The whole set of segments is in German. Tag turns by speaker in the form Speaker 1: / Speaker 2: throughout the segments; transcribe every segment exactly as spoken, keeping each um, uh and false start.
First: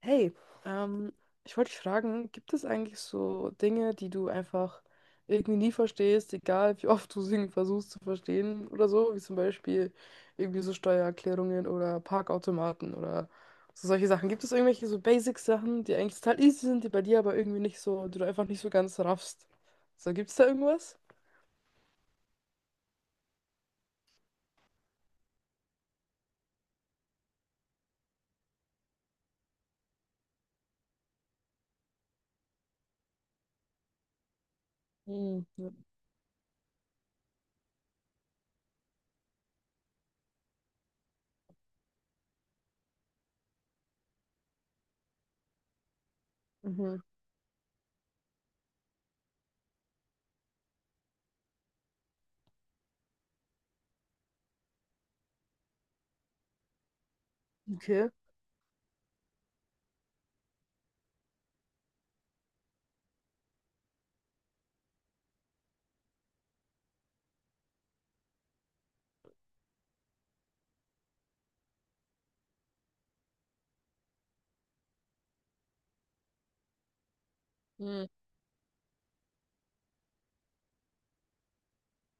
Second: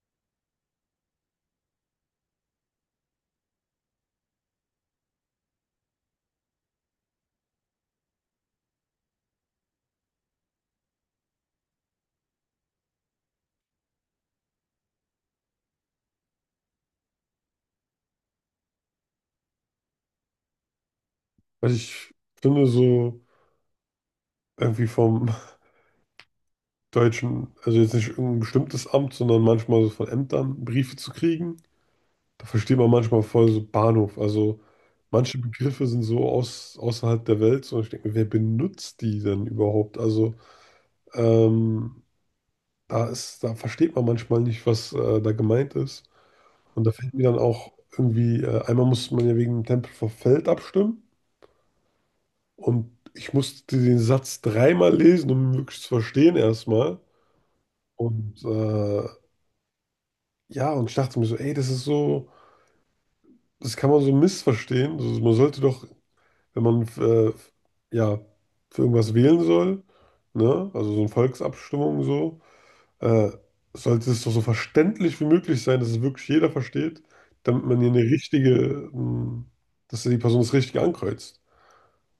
Speaker 1: Hey, ähm, ich wollte dich fragen, gibt es eigentlich so Dinge, die du einfach irgendwie nie verstehst, egal wie oft du sie versuchst zu verstehen oder so, wie zum Beispiel irgendwie so Steuererklärungen oder Parkautomaten oder so solche Sachen. Gibt es irgendwelche so Basic-Sachen, die eigentlich total easy sind, die bei dir aber irgendwie nicht so, die du einfach nicht so ganz raffst? So, gibt es da irgendwas?
Speaker 2: Also ich finde so irgendwie vom deutschen, also jetzt nicht irgendein bestimmtes Amt, sondern manchmal so von Ämtern Briefe zu kriegen, da versteht man manchmal voll so Bahnhof. Also manche
Speaker 1: Hm.
Speaker 2: Begriffe sind so aus, außerhalb der Welt, so ich denke, mir, wer benutzt die denn überhaupt? Also ähm, da ist, da versteht man manchmal nicht, was äh, da gemeint ist. Und da
Speaker 1: Mhm.
Speaker 2: fällt mir dann auch irgendwie, äh, einmal musste man ja wegen dem Tempel vor Feld abstimmen, und ich musste den Satz dreimal lesen, um ihn wirklich zu verstehen erstmal.
Speaker 1: Okay.
Speaker 2: Und äh, ja, und ich dachte mir so, ey, das ist so, das kann man so missverstehen. Also man sollte doch, wenn man äh, ja für irgendwas wählen soll, ne, also so eine Volksabstimmung so, äh, sollte es doch so verständlich wie möglich sein, dass es wirklich jeder versteht, damit man hier eine
Speaker 1: Hm.
Speaker 2: richtige, ähm, dass die Person das Richtige ankreuzt.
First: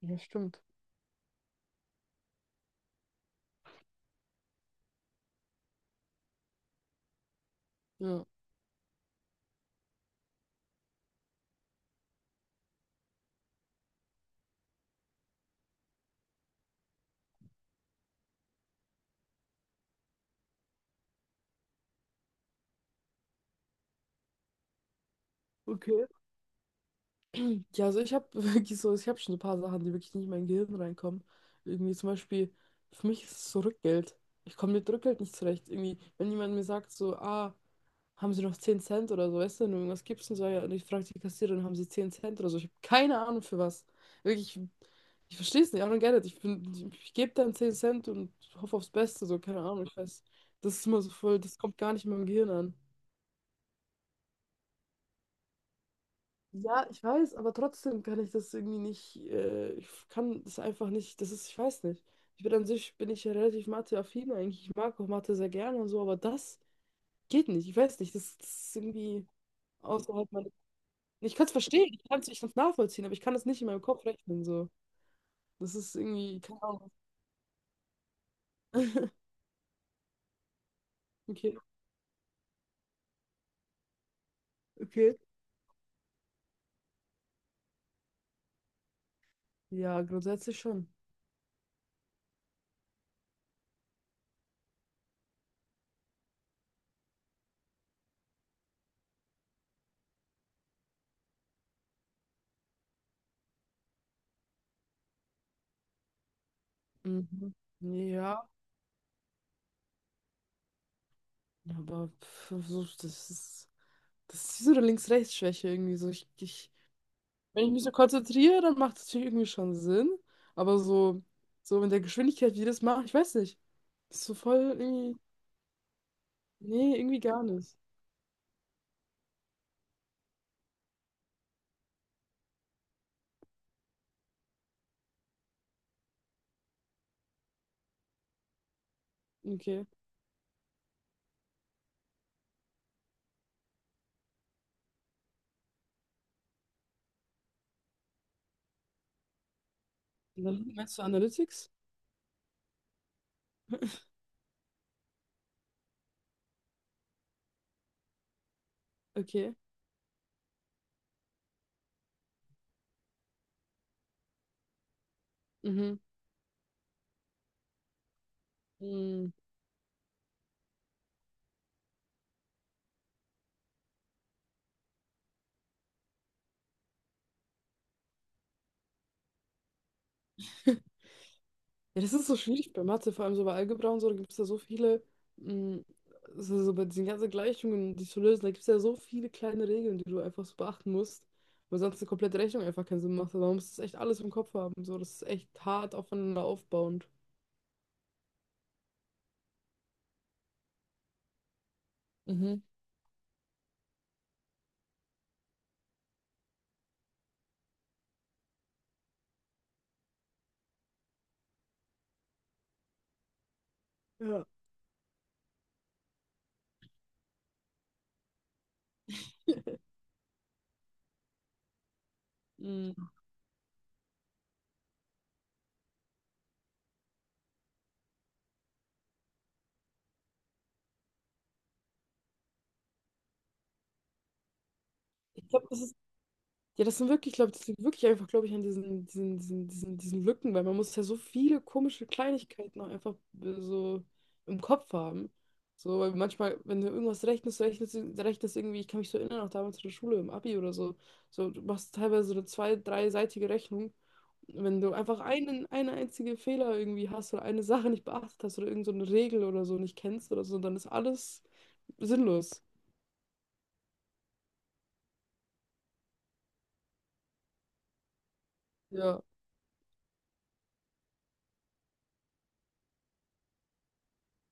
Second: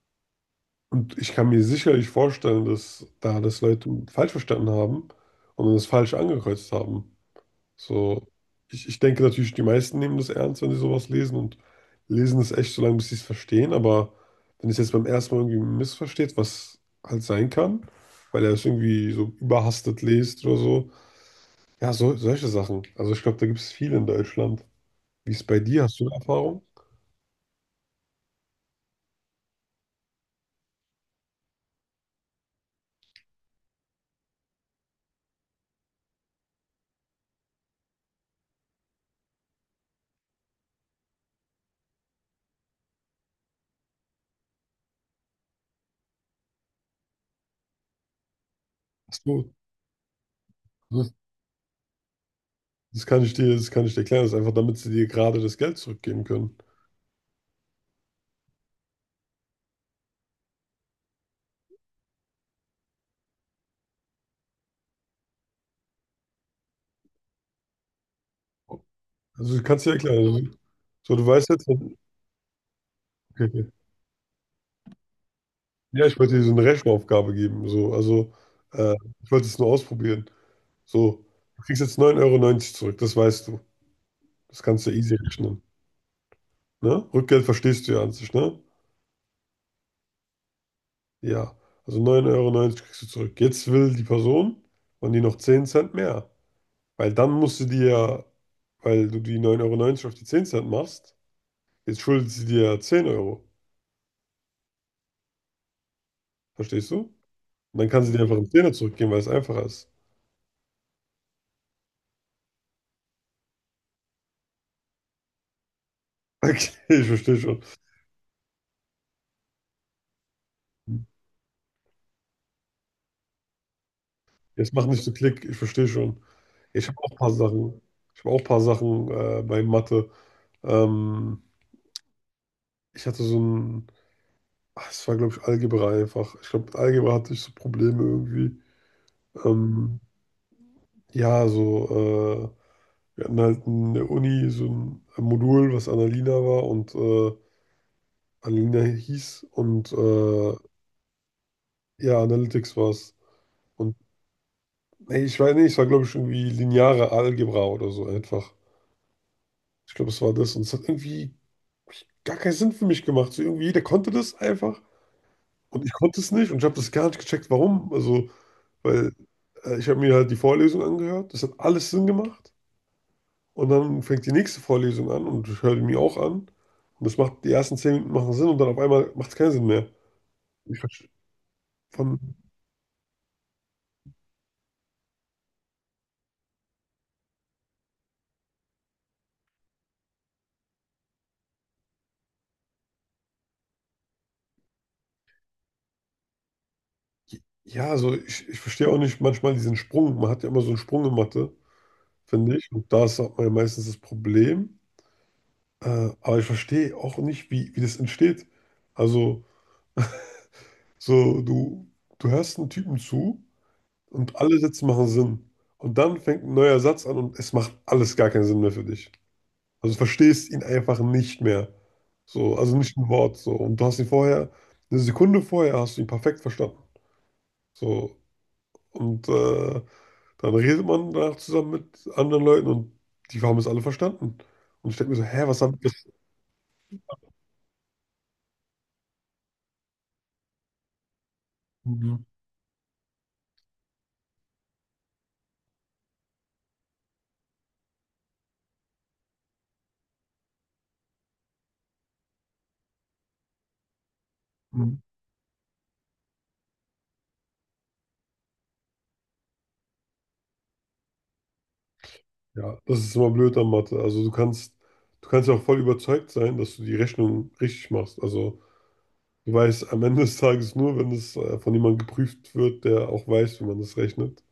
Speaker 1: Ja, stimmt.
Speaker 2: Und ich kann mir sicherlich vorstellen, dass da das Leute falsch verstanden haben und das falsch angekreuzt haben.
Speaker 1: Ja.
Speaker 2: So, ich, ich denke natürlich, die meisten nehmen das ernst, wenn sie sowas lesen, und lesen es echt so lange, bis sie es verstehen. Aber wenn es jetzt beim ersten Mal irgendwie missversteht, was halt sein kann, weil er es irgendwie so überhastet liest oder so. Ja, so, solche Sachen. Also ich glaube, da gibt es viel in Deutschland. Wie ist es bei dir? Hast
Speaker 1: Okay.
Speaker 2: du eine Erfahrung?
Speaker 1: Ja, also ich habe wirklich so, ich habe schon ein paar Sachen, die wirklich nicht in mein Gehirn reinkommen. Irgendwie zum Beispiel, für mich ist es so Rückgeld. Ich komme mit Rückgeld nicht zurecht. Irgendwie, wenn jemand mir sagt so, ah, haben Sie noch zehn Cent oder so, weißt du, wenn du irgendwas gibst und so, ja, und ich frage die Kassiererin, haben Sie zehn Cent oder so. Ich habe keine Ahnung für was. Wirklich, ich ich verstehe es nicht, I don't get it. Ich bin, ich gebe dann zehn Cent und hoffe aufs Beste,
Speaker 2: Hast
Speaker 1: so,
Speaker 2: du?
Speaker 1: keine Ahnung, ich weiß. Das ist immer so
Speaker 2: Das
Speaker 1: voll, das kommt gar nicht in meinem Gehirn an.
Speaker 2: das kann ich dir, das kann ich dir erklären. Das ist einfach, damit sie dir gerade das Geld zurückgeben können.
Speaker 1: Ja, ich weiß, aber trotzdem kann ich das irgendwie nicht, äh, ich kann das einfach nicht, das ist, ich weiß nicht. Ich bin an sich, bin ich ja relativ Mathe-affin eigentlich, ich mag auch Mathe sehr gerne und so, aber das geht nicht, ich weiß nicht, das, das ist irgendwie
Speaker 2: Also du kannst dir erklären.
Speaker 1: außerhalb meiner,
Speaker 2: Also, so, du
Speaker 1: ich kann
Speaker 2: weißt
Speaker 1: es
Speaker 2: jetzt,
Speaker 1: verstehen,
Speaker 2: wenn-
Speaker 1: ich kann es ich kann's nachvollziehen, aber ich kann
Speaker 2: okay,
Speaker 1: das nicht in
Speaker 2: okay.
Speaker 1: meinem Kopf rechnen, so. Das ist
Speaker 2: Ja, ich wollte
Speaker 1: irgendwie,
Speaker 2: dir so
Speaker 1: keine
Speaker 2: eine
Speaker 1: Ahnung.
Speaker 2: Rechenaufgabe geben. So. Also, äh, ich wollte es nur ausprobieren. So,
Speaker 1: Okay,
Speaker 2: du kriegst jetzt neun Euro neunzig zurück, das weißt du. Das kannst du ja easy
Speaker 1: okay.
Speaker 2: rechnen. Ne? Rückgeld verstehst du ja an sich, ne?
Speaker 1: Ja, grundsätzlich schon.
Speaker 2: Ja. Also neun Euro neunzig kriegst du zurück. Jetzt will die Person von dir noch zehn Cent mehr. Weil dann musst du dir, ja, weil du die neun Euro neunzig auf die zehn Cent machst, jetzt schuldet sie dir ja zehn Euro. Verstehst du?
Speaker 1: Mhm.
Speaker 2: Und dann kann sie dir einfach
Speaker 1: Ja,
Speaker 2: einen Zehner zurückgeben, weil es einfacher ist.
Speaker 1: aber pff, so, das ist, das ist so eine Links-Rechts-Schwäche irgendwie, so, ich,
Speaker 2: Okay,
Speaker 1: ich.
Speaker 2: ich verstehe schon.
Speaker 1: Wenn ich mich so konzentriere, dann macht es natürlich irgendwie schon Sinn. Aber so, so in der Geschwindigkeit, wie die das machen, ich weiß nicht. Ist so voll
Speaker 2: Jetzt mach nicht so
Speaker 1: irgendwie.
Speaker 2: Klick, ich verstehe schon. Ich
Speaker 1: Nee,
Speaker 2: habe auch ein
Speaker 1: irgendwie
Speaker 2: paar
Speaker 1: gar nicht.
Speaker 2: Sachen. Ich habe auch ein paar Sachen äh, bei Mathe. Ähm, ich hatte so ein, ach, es war, glaube ich, Algebra einfach. Ich glaube, mit Algebra hatte ich so Probleme irgendwie.
Speaker 1: Okay.
Speaker 2: Ähm, ja, so, äh, wir hatten halt in der Uni so ein Modul, was Annalina war und äh, Annalina hieß, und
Speaker 1: Und
Speaker 2: äh,
Speaker 1: dann meinst du Analytics?
Speaker 2: ja, Analytics war es. Und nee, ich weiß nicht, es war, glaube ich, irgendwie lineare Algebra oder so einfach.
Speaker 1: Okay.
Speaker 2: Ich glaube, es war das, und es hat irgendwie gar keinen Sinn für mich gemacht. So irgendwie, jeder konnte das einfach, und ich
Speaker 1: Mhm.
Speaker 2: konnte es nicht, und ich habe das gar nicht gecheckt, warum. Also, weil
Speaker 1: Hm.
Speaker 2: äh, ich habe mir halt die Vorlesung angehört, das hat alles Sinn gemacht, und dann fängt die nächste Vorlesung an, und ich höre die mir auch an, und das macht, die ersten zehn Minuten machen Sinn, und dann auf einmal macht es keinen Sinn mehr. Ich verstehe
Speaker 1: Ja, das
Speaker 2: von,
Speaker 1: ist so schwierig bei Mathe, vor allem so bei Algebra und so, da gibt es ja so viele, hm, so, so bei diesen ganzen Gleichungen, die zu lösen, da gibt es ja so viele kleine Regeln, die du einfach so beachten musst, weil sonst eine komplette Rechnung einfach keinen Sinn macht. Also man muss das echt alles im Kopf haben. So, das ist echt hart aufeinander aufbauend.
Speaker 2: ja, also ich, ich verstehe auch nicht manchmal diesen Sprung. Man hat ja immer so einen Sprung in Mathe, finde
Speaker 1: Mhm.
Speaker 2: ich, und da ist auch mal meistens das Problem. Äh, aber ich verstehe auch nicht, wie, wie das entsteht. Also, So, du, du hörst einen Typen zu, und
Speaker 1: Ja.
Speaker 2: alle Sätze machen Sinn. Und dann fängt ein neuer Satz an, und es macht alles gar keinen Sinn mehr für dich. Also du verstehst ihn einfach nicht mehr. So, also nicht ein
Speaker 1: Mhm.
Speaker 2: Wort. So. Und du hast ihn vorher, eine Sekunde vorher hast du ihn perfekt verstanden. So. Und äh, dann redet man danach zusammen mit anderen Leuten, und die haben es alle verstanden. Und ich denke mir so, hä,
Speaker 1: Ich
Speaker 2: was
Speaker 1: glaube,
Speaker 2: haben
Speaker 1: das ist, ja, das sind wirklich, glaube ich, das liegt wirklich einfach, glaube ich, an diesen, diesen, diesen, diesen, diesen Lücken, weil man muss ja so viele komische
Speaker 2: wir?
Speaker 1: Kleinigkeiten auch einfach äh, so im Kopf haben. So, weil manchmal, wenn du irgendwas rechnest, rechnest, du- rechnest irgendwie, ich kann mich so erinnern, auch damals in der Schule, im Abi oder so, so, du machst teilweise so eine zwei-, dreiseitige Rechnung. Wenn du einfach einen, eine einzige Fehler irgendwie hast oder eine Sache nicht beachtet hast oder irgend so eine Regel oder so nicht kennst oder so, dann ist alles sinnlos.
Speaker 2: Ja, das ist immer blöd an Mathe. Also du kannst, du kannst ja auch voll überzeugt sein, dass du die Rechnung richtig machst. Also du weißt am Ende des Tages nur, wenn es äh, von jemandem geprüft wird, der auch weiß, wie man das rechnet.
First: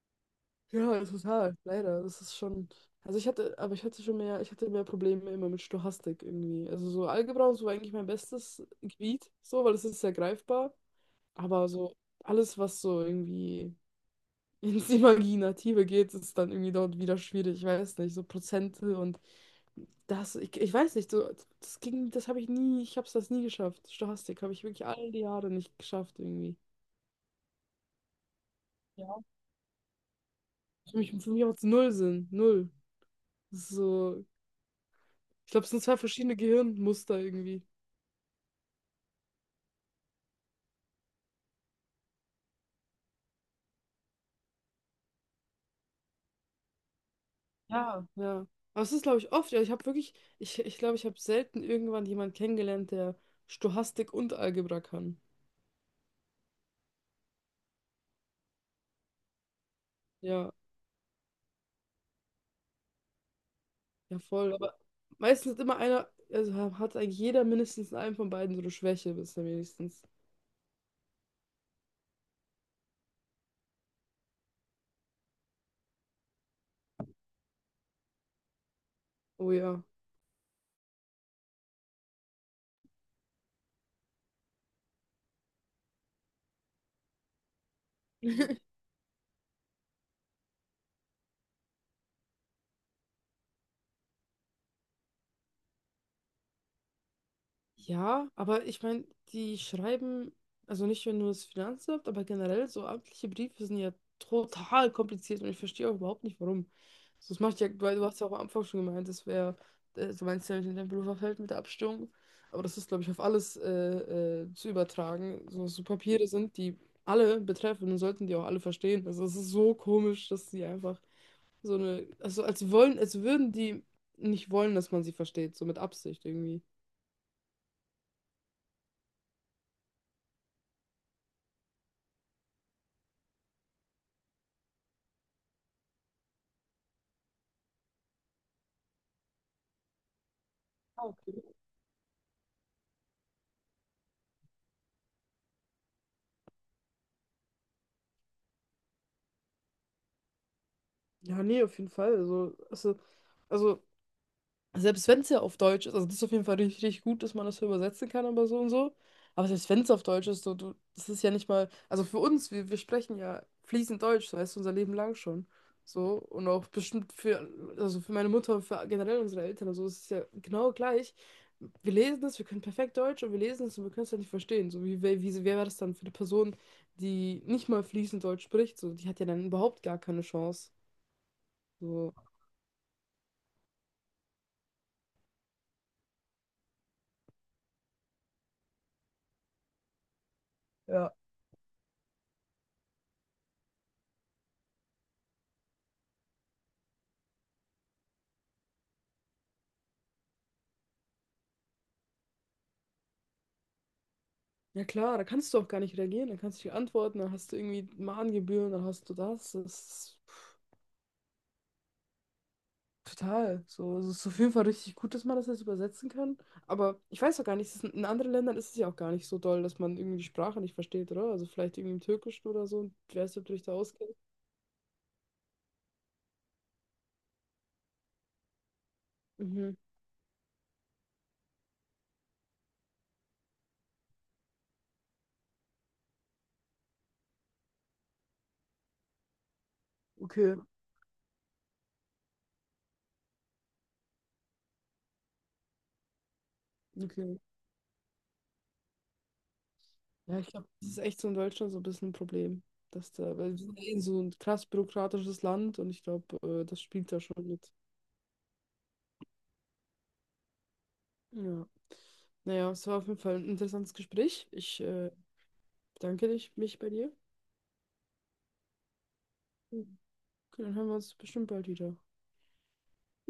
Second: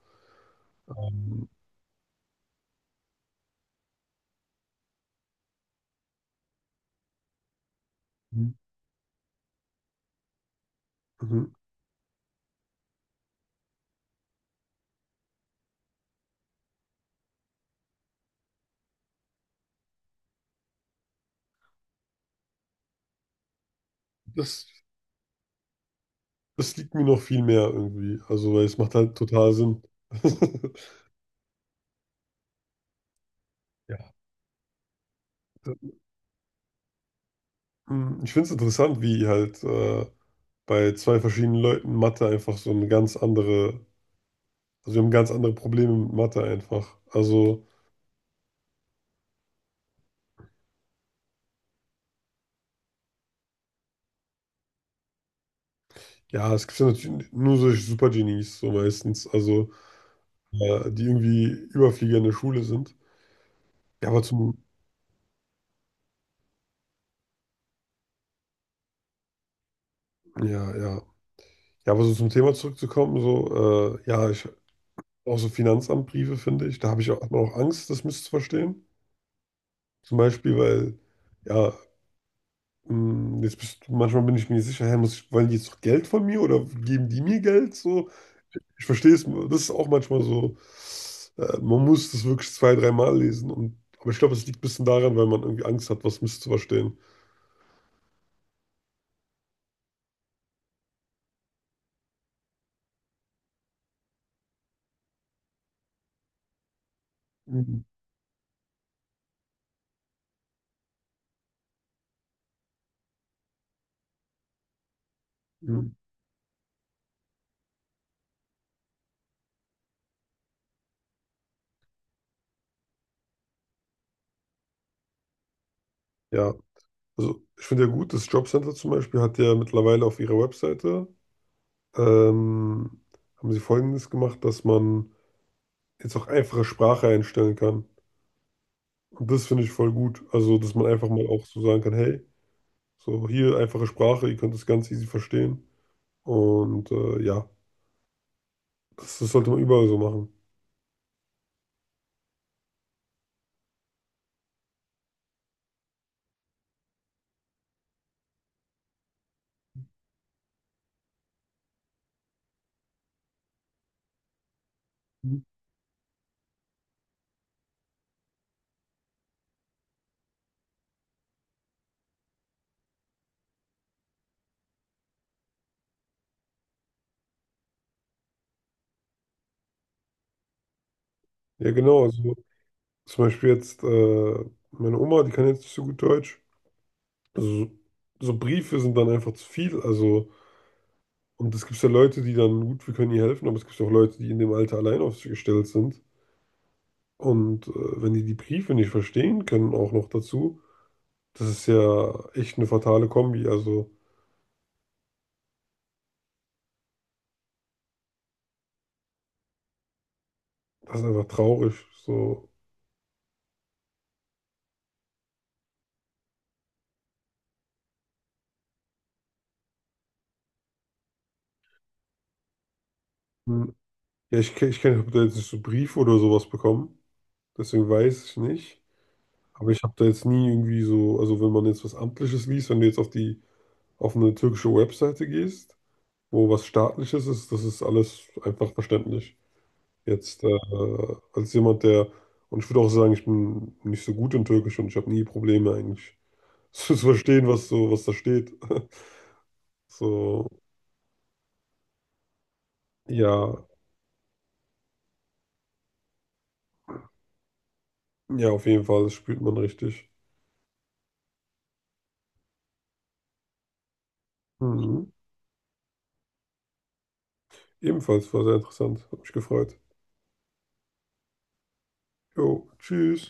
Speaker 1: Ja,
Speaker 2: Ähm,
Speaker 1: total, leider. Das ist schon. Also ich hatte, aber ich hatte schon mehr, ich hatte mehr Probleme immer mit Stochastik irgendwie. Also so Algebra und so war eigentlich mein bestes Gebiet, so, weil es ist sehr greifbar.
Speaker 2: mhm.
Speaker 1: Aber so alles, was so irgendwie ins Imaginative geht, ist dann irgendwie dort wieder schwierig. Ich weiß nicht, so Prozente und das, ich, ich weiß nicht, so, das ging, das habe ich nie, ich habe es das nie geschafft. Stochastik habe ich
Speaker 2: das,
Speaker 1: wirklich all die Jahre nicht geschafft irgendwie.
Speaker 2: das liegt mir noch viel mehr irgendwie. Also weil es macht halt
Speaker 1: Ja.
Speaker 2: total Sinn.
Speaker 1: Für mich, für mich macht es null Sinn, null.
Speaker 2: Ja.
Speaker 1: So. Ich glaube, es sind zwei verschiedene Gehirnmuster irgendwie.
Speaker 2: Mhm. Ich finde es interessant, wie halt äh, bei zwei verschiedenen Leuten Mathe einfach so eine ganz andere, also wir haben ganz andere Probleme mit Mathe einfach. Also
Speaker 1: Ja. Ja. Aber es ist, glaube ich, oft. Ja, ich habe wirklich, ich, ich glaube, ich habe selten irgendwann jemanden kennengelernt, der Stochastik und Algebra kann.
Speaker 2: ja, es gibt ja natürlich nur solche Supergenies, so meistens, also
Speaker 1: Ja,
Speaker 2: äh, die irgendwie Überflieger in der Schule sind. Ja,
Speaker 1: ja,
Speaker 2: aber
Speaker 1: voll.
Speaker 2: zum,
Speaker 1: Aber meistens ist immer einer, also ha- hat eigentlich jeder mindestens einen von beiden so eine Schwäche, bisher wenigstens.
Speaker 2: ja, ja. Ja, aber so zum Thema zurückzukommen, so, äh, ja, ich, auch so Finanzamtbriefe, finde ich, da habe ich auch, hat man auch Angst, das misszuverstehen.
Speaker 1: Oh ja.
Speaker 2: Zum Beispiel, weil, ja, mh, jetzt bist, du, manchmal bin ich mir nicht sicher, hä, muss ich, wollen die jetzt noch Geld von mir, oder geben die mir Geld, so? Ich verstehe es, das ist auch manchmal so, äh, man muss das wirklich zwei, dreimal lesen. Und, aber ich glaube, es liegt ein bisschen daran, weil man irgendwie Angst hat, was misszuverstehen.
Speaker 1: Ja, aber ich meine, die schreiben, also nicht nur das Finanzamt, aber generell so amtliche Briefe sind ja total kompliziert und ich verstehe auch überhaupt nicht, warum. So, das macht ja,
Speaker 2: Mhm.
Speaker 1: weil du hast ja auch am Anfang schon gemeint, das wäre, äh, du meinst ja in deinem Berufsfeld mit der Abstimmung, aber das ist, glaube ich, auf alles äh, äh, zu übertragen. So, so
Speaker 2: Mhm.
Speaker 1: Papiere sind, die alle betreffen und sollten die auch alle verstehen. Also es ist so komisch, dass sie einfach so eine, also als wollen, als würden die nicht wollen, dass man sie versteht, so mit Absicht
Speaker 2: Ja,
Speaker 1: irgendwie.
Speaker 2: also ich finde ja gut, das Jobcenter zum Beispiel hat ja mittlerweile auf ihrer Webseite, ähm, haben sie Folgendes gemacht, dass man jetzt auch einfache Sprache einstellen kann. Und das finde ich voll gut. Also, dass man einfach mal auch so sagen kann, hey, so hier einfache Sprache, ihr könnt das ganz easy verstehen. Und äh, ja, das, das sollte man überall so machen.
Speaker 1: Ja, nee, auf jeden Fall. Also, also, also selbst wenn es ja auf Deutsch ist, also das ist auf jeden Fall richtig, richtig gut, dass man das so übersetzen kann, aber so und so. Aber selbst wenn es auf Deutsch ist, so, du, das ist ja nicht mal, also für uns, wir, wir sprechen ja fließend Deutsch, so heißt unser Leben lang schon. So, und auch bestimmt für, also für meine Mutter und für generell unsere Eltern, also es ist ja genau gleich. Wir lesen es, wir können perfekt Deutsch und wir lesen es und wir können es halt nicht verstehen. So, wie, wie, wie wer wäre das dann für eine Person, die nicht mal fließend Deutsch spricht? So, die hat ja dann überhaupt gar keine Chance.
Speaker 2: Ja, genau.
Speaker 1: So.
Speaker 2: Also zum Beispiel jetzt äh, meine Oma, die kann jetzt nicht so gut Deutsch. Also, so so Briefe sind dann einfach zu viel. Also, und es gibt ja Leute, die dann, gut, wir können ihr helfen, aber es gibt auch Leute, die in dem Alter allein auf sich gestellt sind. Und äh, wenn die die Briefe nicht verstehen können, auch noch dazu, das ist ja echt eine fatale Kombi. Also,
Speaker 1: Ja klar, da kannst du auch gar nicht reagieren, da kannst du nicht antworten, dann hast du irgendwie Mahngebühren, dann hast du das. Das ist
Speaker 2: das ist einfach traurig. So,
Speaker 1: total. So, also, es ist auf jeden Fall richtig gut, dass man das jetzt übersetzen kann. Aber ich weiß auch gar nicht, es ist in in anderen Ländern ist es ja auch gar nicht so doll, dass man irgendwie die Sprache nicht versteht, oder? Also vielleicht irgendwie im Türkischen oder so. Ich weiß nicht, ob du dich da
Speaker 2: hm.
Speaker 1: auskennst.
Speaker 2: ja, ich, ke- ich kenne, ich habe da jetzt nicht so Briefe oder sowas bekommen. Deswegen weiß ich nicht. Aber
Speaker 1: Mhm.
Speaker 2: ich habe da jetzt nie irgendwie so, also wenn man jetzt was Amtliches liest, wenn du jetzt auf die, auf eine türkische Webseite gehst, wo was Staatliches ist, das ist alles einfach verständlich. Jetzt äh,
Speaker 1: Okay,
Speaker 2: als jemand, der, und ich würde auch sagen, ich bin nicht so gut in Türkisch, und ich habe nie Probleme eigentlich zu
Speaker 1: okay.
Speaker 2: verstehen, was so, was da steht.
Speaker 1: Ja, ich
Speaker 2: So,
Speaker 1: glaube, das ist echt so in Deutschland so ein bisschen ein Problem. Dass
Speaker 2: ja,
Speaker 1: da, weil wir sind ja eh so ein krass bürokratisches Land und ich glaube, äh, das spielt da schon mit.
Speaker 2: ja, auf jeden Fall, das spürt man richtig.
Speaker 1: Ja. Naja, es war auf jeden Fall ein interessantes Gespräch. Ich
Speaker 2: Mhm.
Speaker 1: äh, bedanke dich, mich bei dir.
Speaker 2: Ebenfalls war sehr interessant, hat mich gefreut.
Speaker 1: Okay, dann hören wir uns bestimmt bald wieder.
Speaker 2: Jo, tschüss.